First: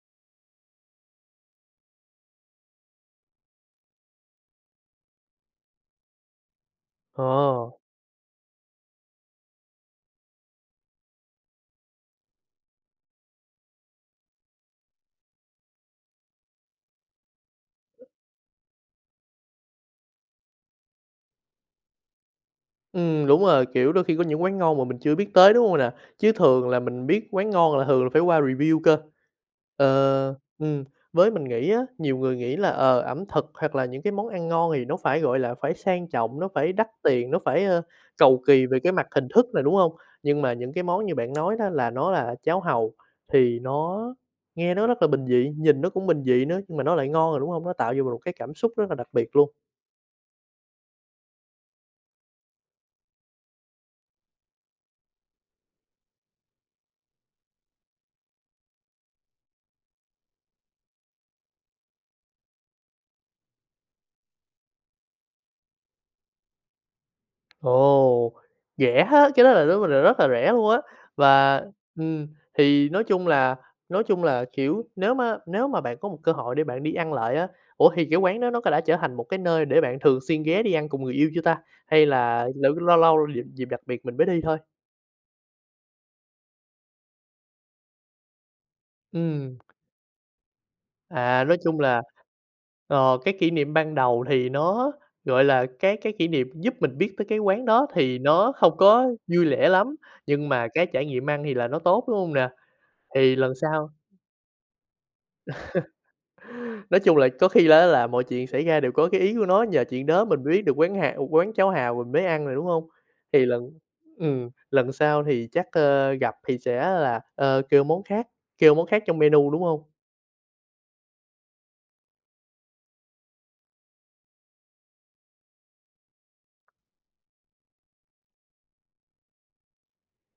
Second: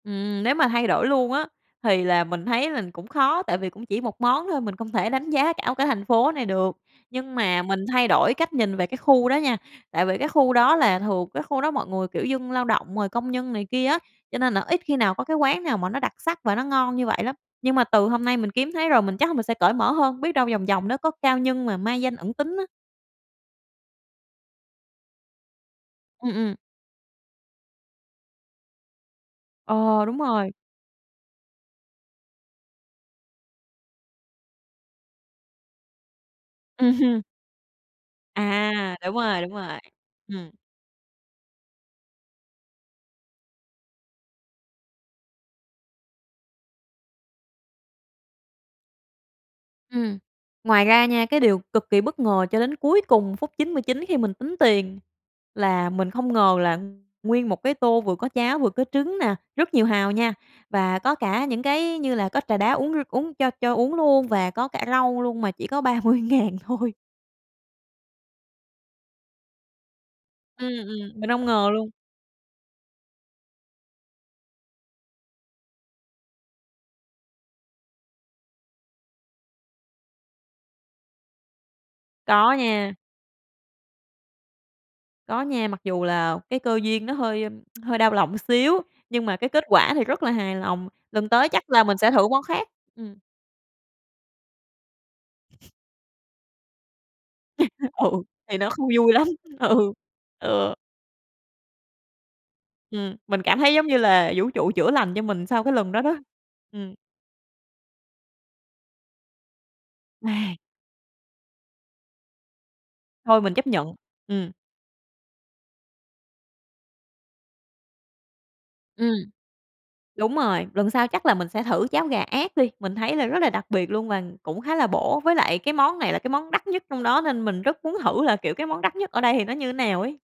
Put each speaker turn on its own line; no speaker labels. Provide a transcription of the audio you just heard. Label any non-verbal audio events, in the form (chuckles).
Ừm, nếu mà thay đổi luôn á thì là mình thấy là cũng khó, tại vì cũng chỉ một món thôi, mình không thể đánh giá cả cái thành phố này được.
Ờ.
Nhưng mà mình thay đổi cách nhìn về cái khu đó nha, tại vì cái khu đó là thường cái khu đó mọi người, kiểu, dân lao động rồi công nhân này kia á, cho nên là ít khi nào có cái quán nào mà nó đặc sắc và nó ngon như vậy lắm, nhưng mà từ hôm nay mình kiếm thấy rồi mình chắc là mình sẽ cởi mở hơn, biết đâu vòng vòng nó có cao nhân mà mai danh ẩn tính á.
Ừm, đúng rồi, kiểu, đôi khi có những quán ngon mà mình chưa biết tới, đúng hông nè? Chứ
Ừm, ừm.
thường là mình biết quán ngon là thường phải qua review cơ.
Ờ, đúng
Ờ,
rồi.
ừm, với mình nghĩ á, nhiều người nghĩ là, ờ, ẩm thực hoặc là những cái món ăn ngon thì nó phải, gọi là, phải sang trọng, nó phải đắt
Ừm.
tiền, nó phải, ơ, cầu kỳ về cái
À,
mặt
đúng
hình
rồi,
thức
đúng
này, đúng
rồi,
hông? Nhưng
ừm.
mà những cái món như bạn nói đó, là nó là cháo hàu thì nó nghe nó rất là bình dị, nhìn nó cũng bình dị nữa nhưng mà nó lại ngon rồi, đúng hông? Nó tạo cho mình một cái cảm xúc rất là đặc biệt luôn.
Ừm, ngoài ra nha, cái điều cực kỳ bất ngờ cho đến cuối cùng phút 99 khi mình tính tiền là mình không ngờ là nguyên một cái tô vừa có cháo vừa có trứng nè, rất nhiều hàu nha, và có cả những cái như là có trà đá uống r uống cho cho uống luôn và có cả rau luôn mà chỉ có 30.000 thôi.
Ồ, rẻ thế! Cái đó là đối với mình là rất là rẻ
Ừm,
luôn á,
ừm, mình hông
và
ngờ luôn.
ừm, thì nói chung là nói chung là, kiểu, nếu má nếu mà bạn có một cơ hội để bạn đi ăn lại á ủa, thì cái quán đó nó đã trở thành một cái nơi để bạn thường xuyên ghé đi ăn cùng người yêu chưa ta, hay là
Có
lấu
nha.
lâu lâu dịp dịp đặc biệt mình mới đi thôi?
Có nha, mặc dù là cái cơ duyên nó hơi (tsk) hơi đau lòng một xíu, nhưng mà cái
Ừm.
kết quả thì rất là hài lòng. Lần
À,
tới
nói
chắc
chung
là mình
là,
sẽ thử món khác, ừm.
ờ, cái kỷ niệm ban đầu thì nó, gọi là,
(chuckles)
cái cái kỷ niệm giúp mình biết tới cái quán đó
(laughs)
thì
Ừ,
nó
thì nó
không
không
có
vui lắm,
vui lẻ
ừ,
lắm, nhưng mà
ừ.
cái trải nghiệm ăn thì là nó tốt, đúng hông nè?
Ừm,
Thì
mình
lần
cảm thấy giống
sau
như là vũ trụ chữa lành cho mình sau cái lần đó đó.
(laughs)
Ừm.
Nói chung là có khi đó là mọi chuyện xảy ra đều có cái ý của nó, nhờ chuyện đó mình mới
(sighs)
biết được quán hà quán cháo hàu mình mới ăn rồi, đúng không?
Thôi
Thì
mình chấp
lần
nhận,
ừm,
ừm.
lần sau thì chắc, ờ, gặp thì sẽ là, ơ, kêu món khác kêu món khác
Ừm.
trong menu, đúng hông?
Đúng rồi, lần sau chắc là mình sẽ thử cháo gà ác đi, mình thấy là rất là đặc biệt luôn và cũng khá là bổ. Với lại cái món này là cái món đắt nhất trong đó nên mình rất muốn thử là, kiểu, cái món đắt nhất ở đây thì nó như nào ấy.